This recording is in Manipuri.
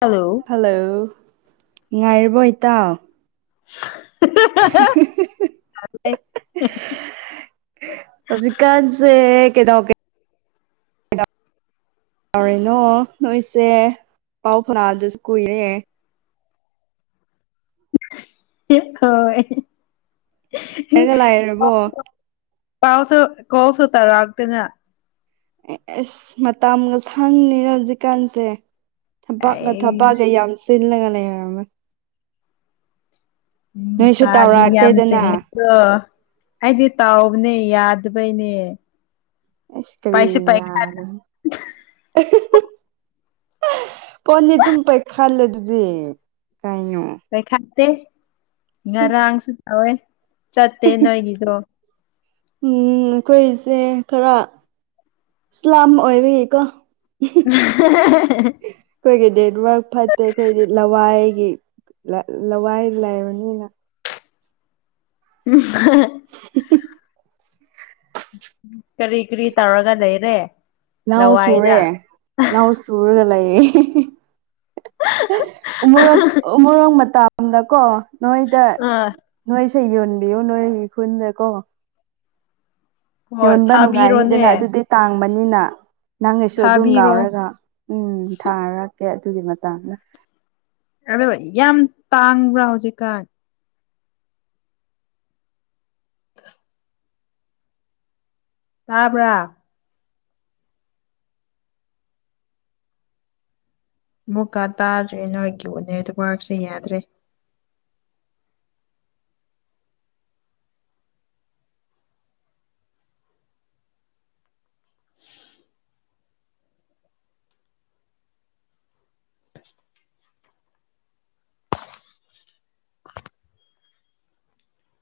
ꯍꯜꯂꯣ ꯍꯜꯂꯣ, ꯅꯨꯡꯉꯥꯏꯔꯤꯕꯣ ꯏꯇꯥꯎ [unintelligible] ꯍꯧꯖꯤꯛ ꯀꯥꯟꯁꯦ ꯀꯩꯗꯧꯒꯦ ꯇꯧꯔꯦꯅꯣ ꯅꯣꯏꯁꯦ ꯄꯥꯎ ꯐꯥꯎꯅꯗꯁꯨ ꯀꯨꯏꯔꯦ [unintelligible] ꯂꯥꯏꯔꯒ ꯂꯥꯏꯔꯕꯣ ꯍꯣꯏ ꯄꯥꯎꯁꯨ ꯀꯣꯜꯁꯨ ꯇꯧꯔꯛꯇꯅ ꯑꯦ ꯑꯁ ꯃꯇꯝꯒ ꯈꯪꯅꯤ ꯍꯧꯖꯤꯛ ꯀꯥꯟꯁꯦ ꯊꯥꯕꯛꯀ ꯊꯥꯕꯛꯀ ꯌꯥꯝ ꯑꯩꯁ ꯆꯤꯜꯂꯒ ꯂꯩꯔꯝꯃꯦ ꯃꯤ ꯅꯣꯏꯁꯨ ꯃꯆꯥꯗꯤ ꯌꯥꯝ ꯇꯧꯔꯛꯇꯦꯗꯅ ꯆꯤꯜꯂꯤꯀꯣ ꯑꯩꯗꯤ ꯇꯥꯎꯕꯅꯦ ꯌꯥꯗꯕꯩꯅꯦ ꯑꯩꯁ ꯀꯔꯤ ꯄꯥꯏꯁꯨ ꯌꯥꯗꯕ ꯐꯣꯟꯗꯤ ꯑꯗꯨꯨꯝ ꯄꯥꯏꯈꯜꯂꯗꯨꯗꯤ ꯀꯩꯅꯣ ꯄꯩꯈꯥꯠꯇꯦ ꯏꯁ ꯉꯔꯥꯡꯁꯨ ꯇꯧꯋꯦ ꯆꯠꯇꯦ ꯅꯣꯏꯒꯤꯗꯣ ꯎꯝ ꯑꯩꯈꯣꯏꯁꯦ ꯈꯔ ꯏꯁꯂꯥꯝ ꯑꯣꯏꯕꯒꯤ ꯀꯣ [unintelligible] ꯑꯩꯈꯣꯏꯒꯤ ꯅꯦꯠ ꯋꯥꯔꯛ ꯐꯠꯇꯦ ꯑꯩꯈꯣꯏꯗꯤ ꯂꯋꯥꯏꯒꯤ ꯂꯋꯥꯏ ꯂꯩꯕꯅꯤꯅ [unintelligible] ꯀꯔꯤ ꯀꯔꯤ ꯇꯧꯔꯒ ꯂꯩꯔꯦ ꯂꯧ ꯂꯋꯥꯢꯗ ꯁꯨꯔꯦ ꯂꯧ ꯁꯔꯒ ꯂꯩꯌꯦ ꯎꯃꯣꯔꯣꯛ ꯎꯃꯣꯔꯣꯛ ꯃꯇ ꯁꯝꯗꯀꯣ ꯅꯣꯢꯗ ꯑꯥ ꯅꯣꯢꯁꯦ ꯌꯣꯟꯕꯤꯌꯨ ꯅꯣꯢꯒꯤ ꯈꯨꯟꯗ ꯀꯣ ꯍꯣꯏ ꯌꯣꯟꯕ ꯊꯥꯕꯤꯔꯣꯅꯦ ꯅꯨꯡꯉꯥꯢꯅꯤꯗꯅ ꯑꯗꯨꯗꯤ ꯇꯥꯡꯕꯅꯤꯅ ꯅꯪꯒꯤꯁꯨ ꯑꯗꯨꯝ ꯊꯥꯕꯤꯔꯣ ꯂꯥꯎꯔꯒ ꯎꯝ ꯊꯥꯔ ꯀꯦ ꯑꯗꯨꯒꯤ ꯃꯇꯥꯡꯗ ꯑꯗꯣ ꯌꯥꯝ ꯇꯥꯡꯕ꯭ꯔꯥ ꯍꯧꯖꯤꯛꯀꯥꯟ ꯇꯥꯕ꯭ꯔꯥ ꯃꯨꯛꯀꯥ ꯇꯥꯗ꯭ꯔꯦ ꯅꯣꯢꯒꯤꯕꯨꯅꯦ ꯑꯗꯨ ꯋꯥꯏꯞꯁꯦ ꯌꯥꯗ꯭ꯔꯦ [inaudible]